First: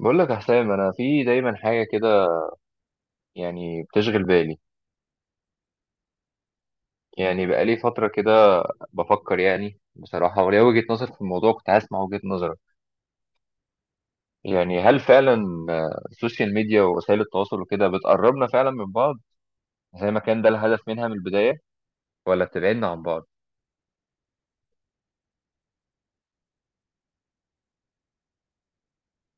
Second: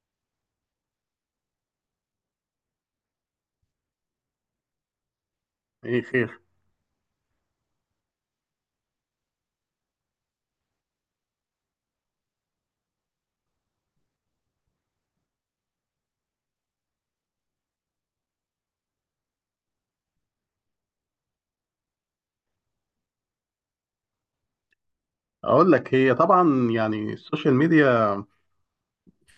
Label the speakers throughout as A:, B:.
A: بقول لك يا حسام، انا في دايما حاجه كده يعني بتشغل بالي.
B: ايه خير؟
A: يعني بقالي فتره كده بفكر، يعني بصراحه، وليا وجهه نظر في الموضوع. كنت عايز اسمع وجهه نظرك. يعني هل فعلا السوشيال ميديا ووسائل التواصل وكده بتقربنا فعلا من بعض زي ما كان ده الهدف منها من البدايه، ولا بتبعدنا عن بعض؟
B: اقول لك، هي طبعا يعني السوشيال ميديا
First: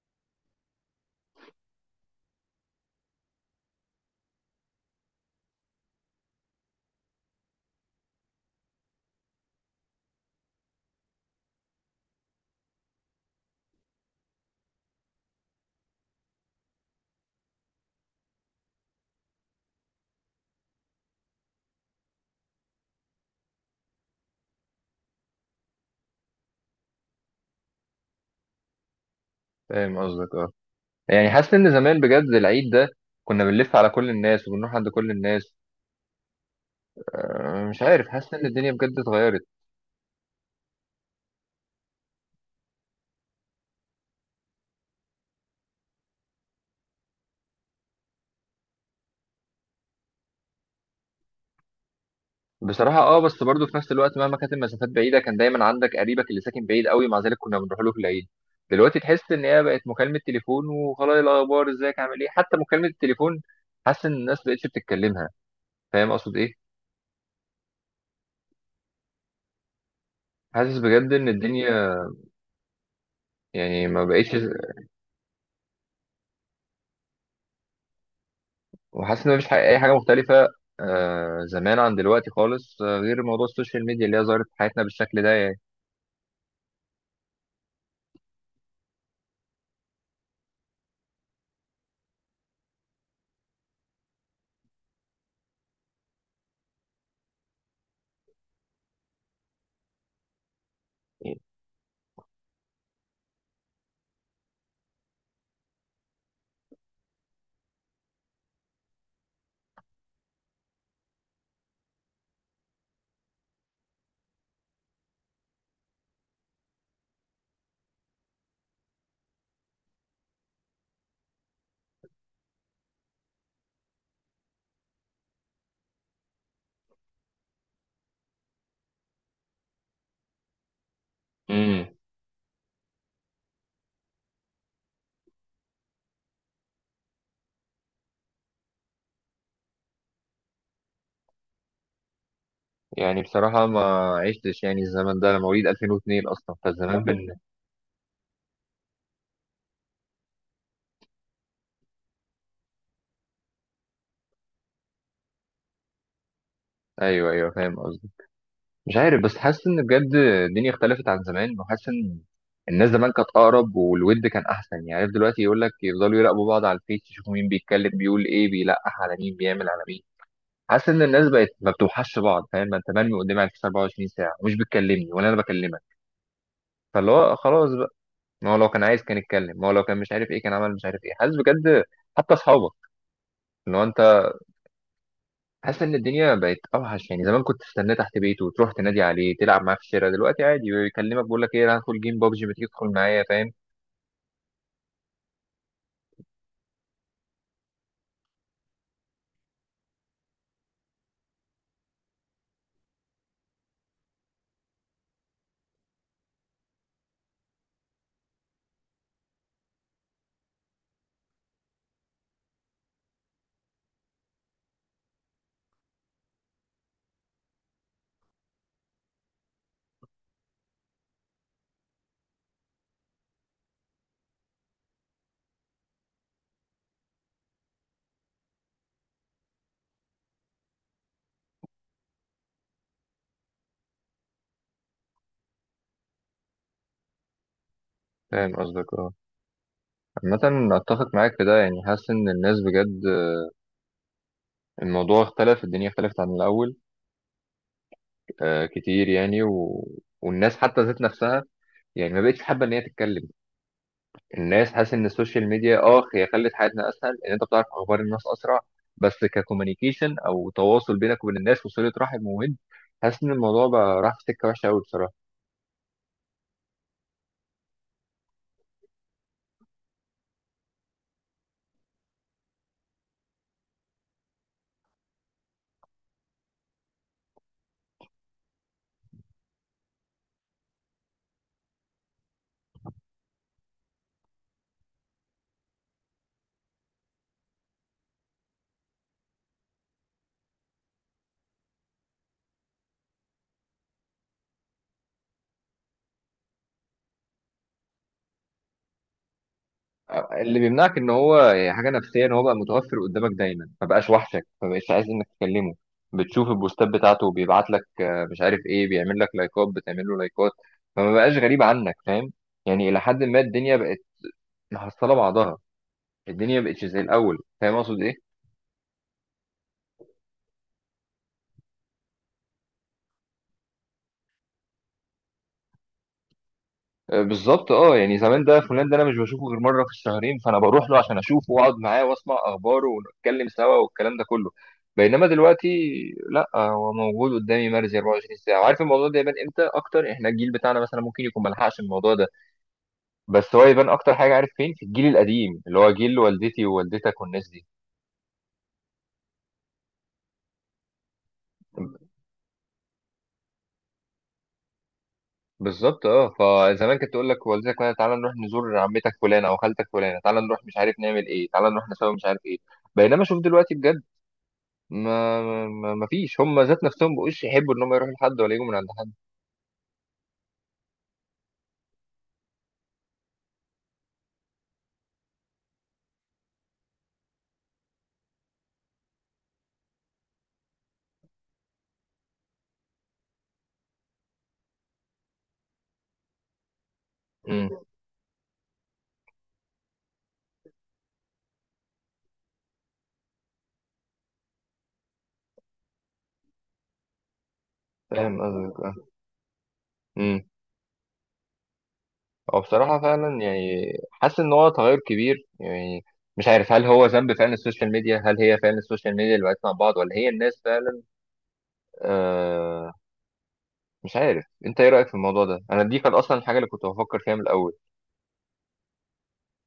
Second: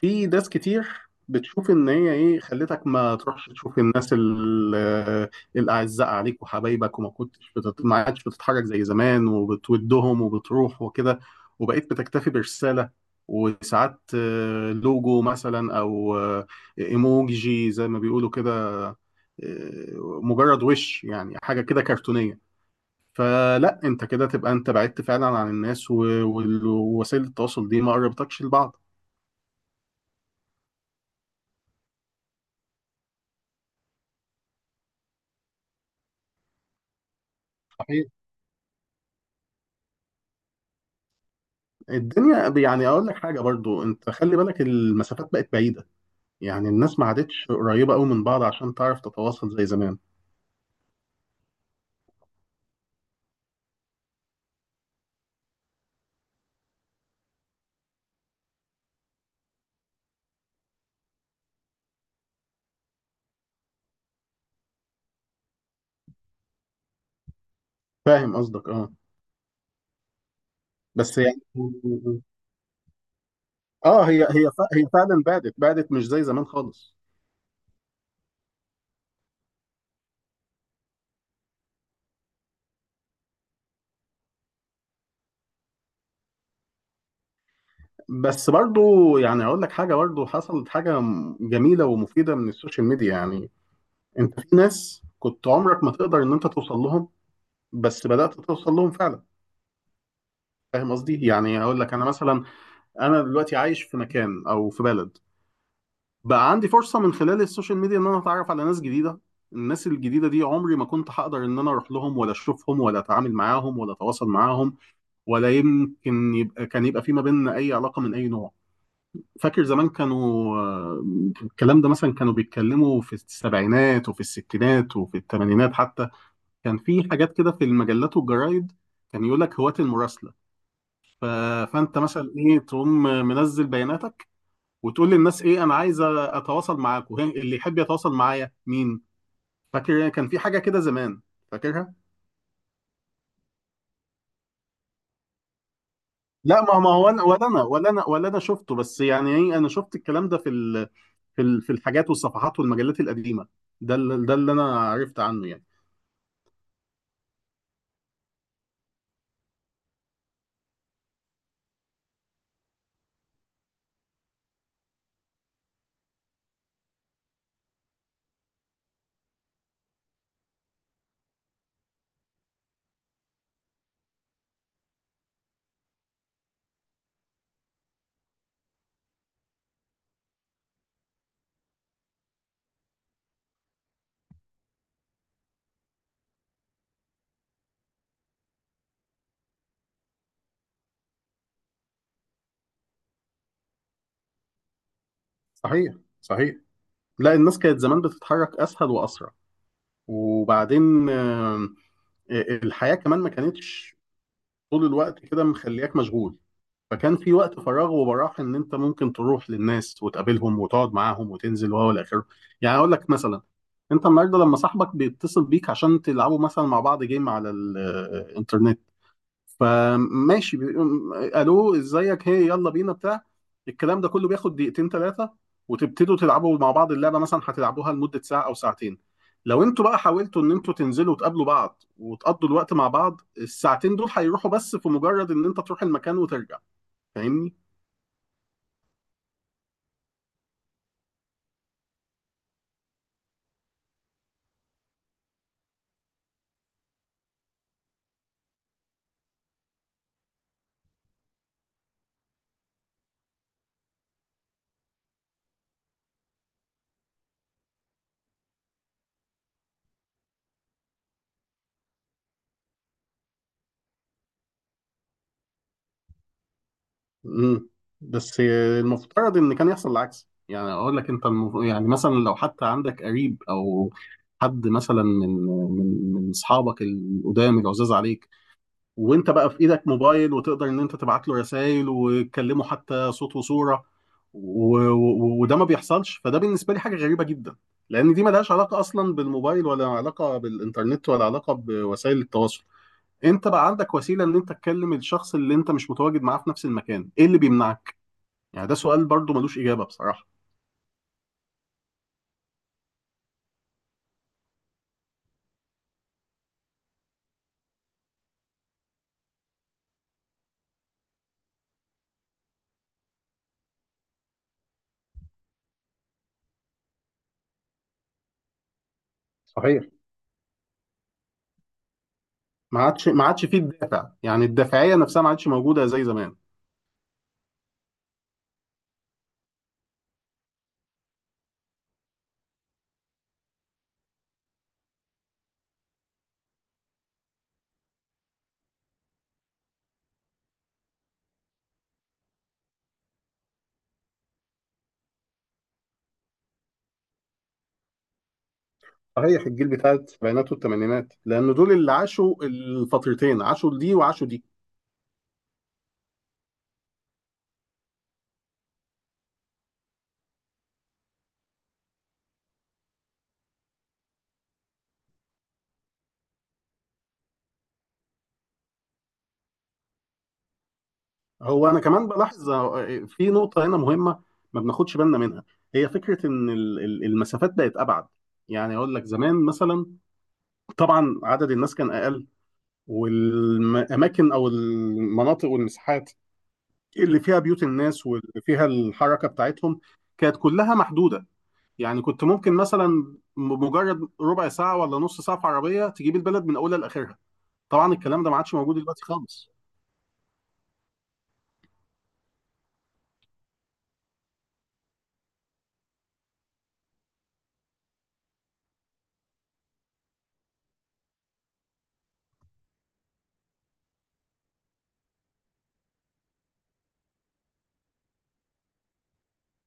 B: في ناس كتير بتشوف ان هي ايه خلتك ما تروحش تشوف الناس الاعزاء عليك وحبايبك، ما عادش بتتحرك زي زمان وبتودهم وبتروح وكده، وبقيت بتكتفي برسالة، وساعات لوجو مثلا او ايموجي زي ما بيقولوا كده، آه، مجرد وش يعني حاجة كده كرتونية. فلا انت كده تبقى انت بعدت فعلا عن الناس ووسائل التواصل دي ما قربتكش لبعض.
A: فاهم قصدك، اه. يعني حاسس ان زمان بجد العيد ده كنا بنلف على كل الناس وبنروح عند كل الناس. مش
B: صحيح.
A: عارف، حاسس ان الدنيا بجد اتغيرت.
B: الدنيا يعني اقول لك حاجه، برضو انت خلي بالك المسافات بقت بعيده، يعني الناس ما عادتش قريبه قوي من بعض عشان تعرف تتواصل زي زمان.
A: بصراحة اه، بس برضه في نفس الوقت مهما كانت المسافات بعيدة كان دايما عندك قريبك اللي ساكن بعيد قوي، مع ذلك كنا بنروح له في العيد. دلوقتي تحس ان هي بقت مكالمة تليفون وخلاص، إيه الاخبار، ازيك، عامل ايه. حتى مكالمة التليفون حاسس ان الناس مبقتش بتتكلمها. فاهم اقصد ايه؟
B: فاهم قصدك، اه.
A: حاسس بجد
B: بس
A: ان
B: يعني
A: الدنيا يعني
B: اه،
A: ما
B: هي
A: بقتش،
B: هي ف- هي فعلا بعدت بعدت، مش زي زمان خالص.
A: وحاسس ان مفيش اي حاجة مختلفة زمان عن دلوقتي خالص، غير موضوع السوشيال ميديا اللي هي ظهرت في حياتنا بالشكل ده يعني.
B: بس برضو يعني اقول لك حاجه، برضو حصلت حاجه جميله ومفيده من السوشيال ميديا، يعني انت في ناس كنت عمرك ما تقدر ان انت توصل لهم بس بدأت توصل لهم فعلا. فاهم قصدي؟ يعني هقول لك انا مثلا، انا دلوقتي عايش في مكان او في بلد، بقى عندي فرصة من خلال السوشيال ميديا ان انا اتعرف على ناس جديدة. الناس الجديدة دي عمري ما كنت هقدر ان انا اروح لهم ولا اشوفهم ولا اتعامل معاهم ولا اتواصل معاهم، ولا يمكن يبقى كان يبقى في ما بيننا اي علاقة من اي نوع. فاكر زمان كانوا آه، الكلام ده مثلا كانوا بيتكلموا في السبعينات وفي الستينات وفي الثمانينات حتى. كان في حاجات كده في المجلات والجرايد، كان يقول لك هواة المراسلة. ف...
A: امم.
B: فانت مثلا ايه، تقوم منزل بياناتك وتقول للناس ايه، انا عايز اتواصل معاكم، وهي- اللي يحب يتواصل معايا مين. فاكر كان في حاجه كده زمان؟ فاكرها؟
A: يعني بصراحة ما عشتش يعني الزمن ده، أنا مواليد 2002 أصلا،
B: لا، ما
A: فالزمان
B: هو انا ولا انا ولا انا ولا انا شفته، بس يعني ايه، انا شفت الكلام ده في الحاجات والصفحات والمجلات القديمه. ده اللي انا عرفت عنه يعني.
A: ايوه ايوه، فاهم قصدي. مش عارف بس حاسس ان بجد الدنيا اختلفت عن زمان، وحاسس ان الناس زمان كانت اقرب والود كان احسن. يعني عارف دلوقتي يقول لك يفضلوا يراقبوا بعض على الفيس، يشوفوا مين بيتكلم بيقول ايه، بيلقح على مين، بيعمل على مين. حاسس ان الناس بقت ما بتوحش بعض. فاهم، ما انت مرمي قدامي على الفيس 24 ساعه ومش بتكلمني ولا انا بكلمك. فاللي هو خلاص بقى، ما هو لو كان عايز كان يتكلم، ما هو لو كان مش عارف ايه كان عمل مش عارف ايه. حاسس بجد، حتى اصحابك اللي هو انت، حاسس ان الدنيا بقت اوحش. يعني زمان كنت تستناه تحت بيته وتروح تنادي عليه تلعب معاه في الشارع، دلوقتي عادي بيكلمك بيقول لك ايه، أنا هدخل جيم بابجي، ما تيجي تدخل معايا. فاهم؟
B: صحيح. صحيح. لا، الناس كانت زمان بتتحرك اسهل واسرع. وبعدين الحياه كمان ما كانتش طول الوقت كده مخلياك مشغول، فكان في وقت فراغ وبراح ان انت ممكن تروح للناس وتقابلهم وتقعد معاهم وتنزل وهو الاخر. يعني اقول لك مثلا، انت النهارده لما صاحبك بيتصل بيك عشان تلعبوا مثلا مع بعض جيم على الانترنت، فماشي، بيقوم، الو ازيك، هي يلا بينا، بتاع الكلام ده كله بياخد دقيقتين ثلاثه، وتبتدوا تلعبوا مع بعض اللعبه مثلا هتلعبوها لمده ساعه او ساعتين. لو انتوا بقى حاولتوا ان انتوا تنزلوا وتقابلوا بعض وتقضوا الوقت مع بعض، الساعتين دول هيروحوا بس في مجرد ان انت تروح المكان وترجع. فاهمني؟
A: فاهم قصدك، اه. عامة اتفق معاك في ده. يعني حاسس ان الناس بجد، الموضوع اختلف، الدنيا اختلفت عن الاول كتير يعني والناس حتى ذات نفسها يعني ما بقتش حابة ان هي تتكلم. الناس، حاسس ان السوشيال ميديا هي خلت حياتنا اسهل، ان انت بتعرف اخبار الناس اسرع. بس ككوميونيكيشن او تواصل بينك وبين الناس وصله رحم وود، حاسس ان الموضوع بقى راح في سكه وحشه قوي بصراحه.
B: مم. بس المفترض ان كان يحصل العكس. يعني اقول لك انت، يعني مثلا لو حتى عندك قريب او حد مثلا من اصحابك القدام العزاز عليك، وانت بقى في ايدك موبايل وتقدر ان انت تبعت له رسائل وتكلمه حتى صوت وصوره، وده ما بيحصلش. فده بالنسبه لي حاجه غريبه جدا، لان دي ملهاش علاقه اصلا بالموبايل ولا علاقه بالانترنت ولا علاقه بوسائل التواصل. انت بقى عندك وسيله ان انت تكلم الشخص اللي انت مش متواجد معاه في نفس المكان، ايه اللي بيمنعك؟ يعني ده سؤال برضو ملوش إجابة بصراحة.
A: اللي بيمنعك ان هو يعني حاجه نفسيه، ان هو بقى متوفر قدامك دايما، ما بقاش وحشك، ما بقاش عايز انك تكلمه. بتشوف البوستات بتاعته، بيبعت لك مش عارف ايه، بيعمل لك لايكات، بتعمل له لايكات. فما بقاش غريب عنك. فاهم؟ يعني الى حد ما الدنيا بقت محصله بعضها، الدنيا بقتش زي الاول. فاهم اقصد ايه؟
B: صحيح. ما عادش فيه الدافع، يعني الدافعية نفسها ما عادش موجودة زي زمان.
A: بالظبط اه. يعني زمان ده فلان ده انا مش بشوفه غير مره في الشهرين، فانا بروح له عشان اشوفه واقعد معاه واسمع اخباره ونتكلم سوا والكلام ده كله. بينما دلوقتي لا، هو موجود قدامي مرزي 24 ساعه. وعارف الموضوع ده يبان امتى اكتر؟ احنا الجيل بتاعنا مثلا ممكن يكون ملحقش الموضوع ده، بس هو يبان اكتر حاجه عارف فين؟ في الجيل القديم اللي هو جيل والدتي ووالدتك والناس دي.
B: صحيح، الجيل بتاع السبعينات والثمانينات، لأن دول اللي عاشوا الفترتين، عاشوا دي وعاشوا دي.
A: بالظبط اه. فزمان كانت تقول لك والدتك مثلا تعالى نروح نزور عمتك فلانه او خالتك فلانه، تعالى نروح مش عارف نعمل ايه، تعالى نروح نسوي مش عارف ايه. بينما شوف دلوقتي بجد، ما فيش هم ذات نفسهم بقوش يحبوا ان هم يروحوا لحد ولا يجوا من عند حد.
B: هو أنا كمان بلاحظ في نقطة هنا مهمة ما بناخدش بالنا منها، هي فكرة إن المسافات بقت أبعد. يعني أقول لك زمان مثلا، طبعا عدد الناس كان أقل، والأماكن أو المناطق والمساحات اللي فيها بيوت
A: امم.
B: الناس واللي فيها الحركة بتاعتهم كانت كلها محدودة. يعني كنت ممكن مثلا بمجرد ربع ساعة ولا نص ساعة في عربية تجيب البلد من أولها لآخرها. طبعا الكلام ده ما
A: فاهم
B: عادش موجود
A: قصدك، اه.
B: دلوقتي خالص.
A: امم. هو بصراحه فعلا يعني حاسس ان هو تغير كبير يعني. مش عارف هل هو ذنب فعلا السوشيال ميديا، هل هي فعلا السوشيال ميديا اللي بقتنا مع بعض ولا هي الناس فعلا؟ آه مش عارف انت ايه رايك في الموضوع ده. انا دي كانت اصلا الحاجه اللي كنت بفكر فيها من الاول.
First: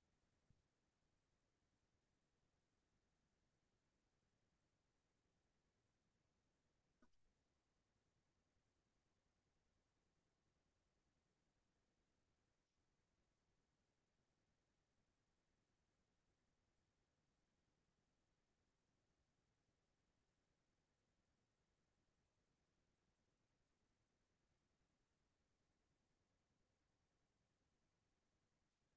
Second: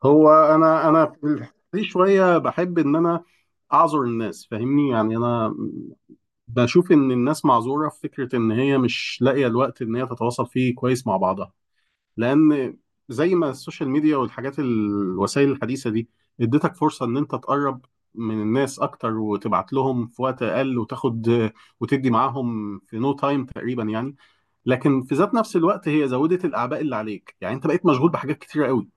B: هو أنا في الحتة دي شوية بحب إن أنا أعذر الناس. فاهمني؟ يعني أنا بشوف إن الناس معذورة في فكرة إن هي مش لاقية الوقت إن هي تتواصل فيه كويس مع بعضها، لان زي ما السوشيال ميديا والحاجات الوسائل الحديثه دي اديتك فرصه ان انت تقرب من الناس اكتر وتبعت لهم في وقت اقل وتاخد وتدي معاهم في نو تايم تقريبا يعني. لكن في ذات نفس الوقت، هي زودت الاعباء اللي عليك، يعني انت بقيت مشغول بحاجات كتيره قوي.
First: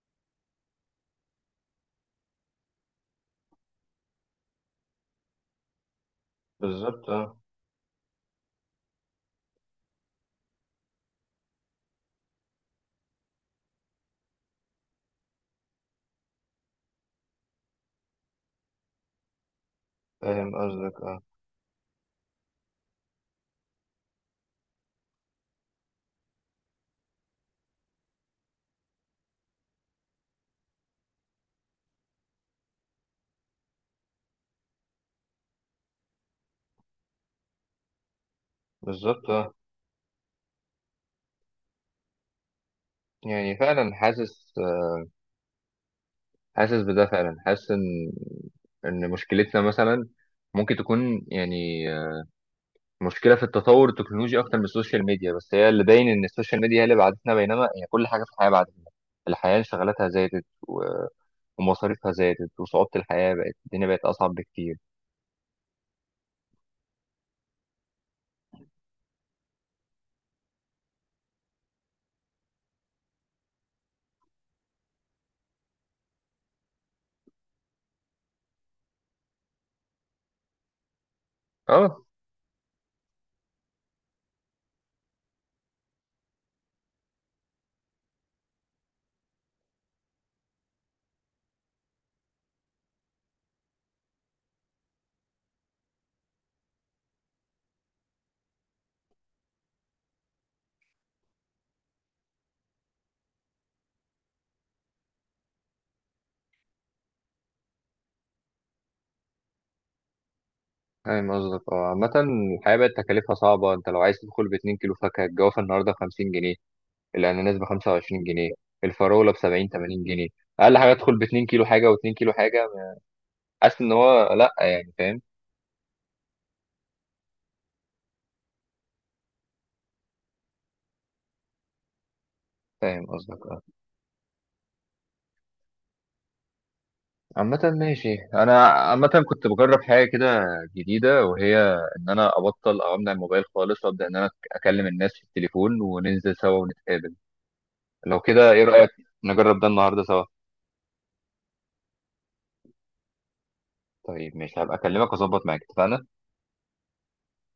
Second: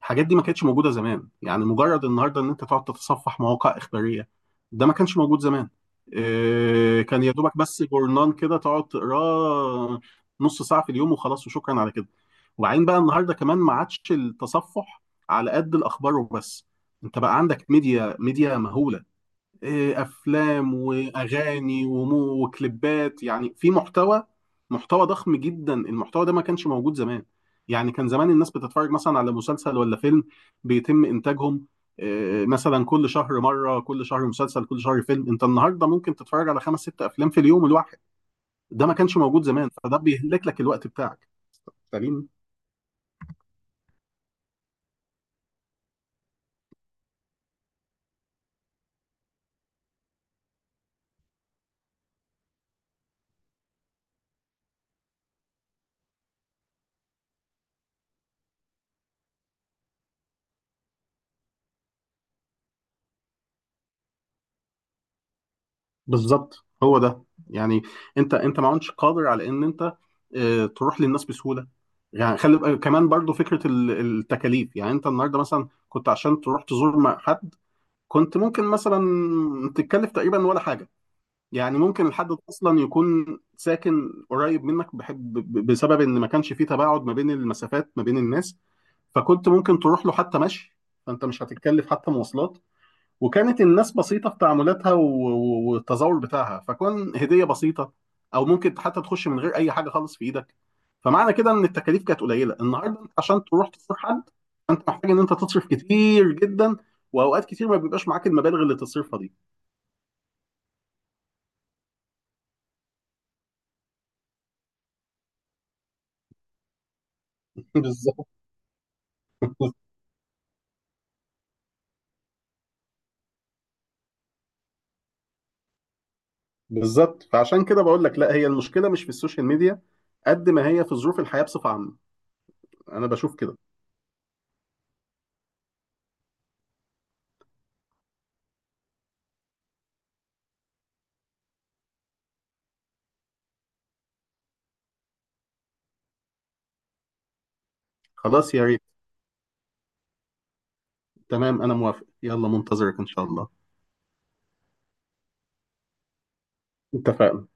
B: الحاجات دي ما كانتش موجوده زمان. يعني مجرد النهارده ان انت تقعد تتصفح مواقع اخباريه ده ما كانش موجود زمان. إيه،
A: بالظبط
B: كان يا
A: اه.
B: دوبك بس جورنان كده تقعد تقراه نص ساعه في اليوم وخلاص، وشكرا على كده. وبعدين بقى النهارده كمان ما عادش التصفح على قد الاخبار وبس، انت بقى عندك ميديا مهوله،
A: فاهم
B: افلام
A: قصدك، اه.
B: واغاني وكليبات، يعني في محتوى ضخم جدا. المحتوى ده ما كانش موجود زمان. يعني كان زمان الناس بتتفرج مثلا على مسلسل ولا فيلم بيتم انتاجهم، مثلا كل شهر مره، كل شهر مسلسل، كل شهر فيلم. انت النهارده ممكن تتفرج على خمس ست افلام في اليوم الواحد. ده ما كانش
A: بالظبط
B: موجود
A: اه.
B: زمان، فده بيهلك لك الوقت بتاعك. فاهمين؟
A: يعني فعلا حاسس بده فعلا، حاسس ان مشكلتنا مثلا ممكن تكون يعني مشكله في التطور التكنولوجي اكتر من السوشيال ميديا، بس هي اللي باين ان السوشيال ميديا هي اللي بعدتنا، بينما هي كل حاجه في الحياه بعدتنا. الحياه انشغالاتها زادت ومصاريفها زادت، وصعوبه الحياه بقت، الدنيا بقت اصعب بكتير.
B: بالظبط، هو ده. يعني انت ما عدتش قادر على ان انت اه، تروح للناس بسهوله. يعني خلي كمان برضو فكره التكاليف. يعني انت النهارده مثلا كنت عشان تروح تزور مع حد، كنت ممكن مثلا تتكلف تقريبا ولا حاجه. يعني
A: اه،
B: ممكن الحد ده اصلا يكون ساكن قريب منك بحب بسبب ان ما كانش فيه تباعد ما بين المسافات ما بين الناس، فكنت ممكن تروح له حتى مشي، فانت مش هتتكلف حتى مواصلات. وكانت الناس بسيطة في تعاملاتها والتظاهر بتاعها، فكون هدية بسيطة أو ممكن حتى تخش من غير أي حاجة خالص في إيدك. فمعنى كده إن التكاليف كانت قليلة. النهاردة أنت عشان تروح تزور حد، أنت محتاج إن أنت تصرف كتير جدا، وأوقات كتير ما بيبقاش معاك المبالغ اللي تصرفها دي.
A: فاهم قصدك، اه. عامة الحياة بقت تكاليفها صعبة. انت لو عايز تدخل ب2 كيلو فاكهة، الجوافة النهاردة ب50 جنيه، الأناناس بخمسة وعشرين
B: بالظبط.
A: جنيه الفراولة ب70-80 جنيه. أقل حاجة تدخل ب2 كيلو حاجة و2 كيلو حاجة. حاسس ان هو لا، يعني فاهم؟
B: بالظبط، فعشان كده بقول لك لا، هي المشكلة مش في السوشيال ميديا قد ما هي في ظروف الحياة بصفة عامة.
A: فاهم
B: أنا بشوف
A: قصدك،
B: كده.
A: اه. عامة ماشي. انا عامة كنت بجرب حاجة كده جديدة، وهي ان انا ابطل او امنع الموبايل خالص، وابدا ان انا اكلم الناس في التليفون وننزل سوا ونتقابل. لو كده
B: خلاص،
A: ايه
B: يا ريت.
A: رأيك؟ نجرب ده النهاردة سوا.
B: تمام، أنا موافق، يلا منتظرك إن شاء الله.
A: طيب ماشي، هبقى اكلمك واظبط معاك. اتفقنا.
B: اتفقنا.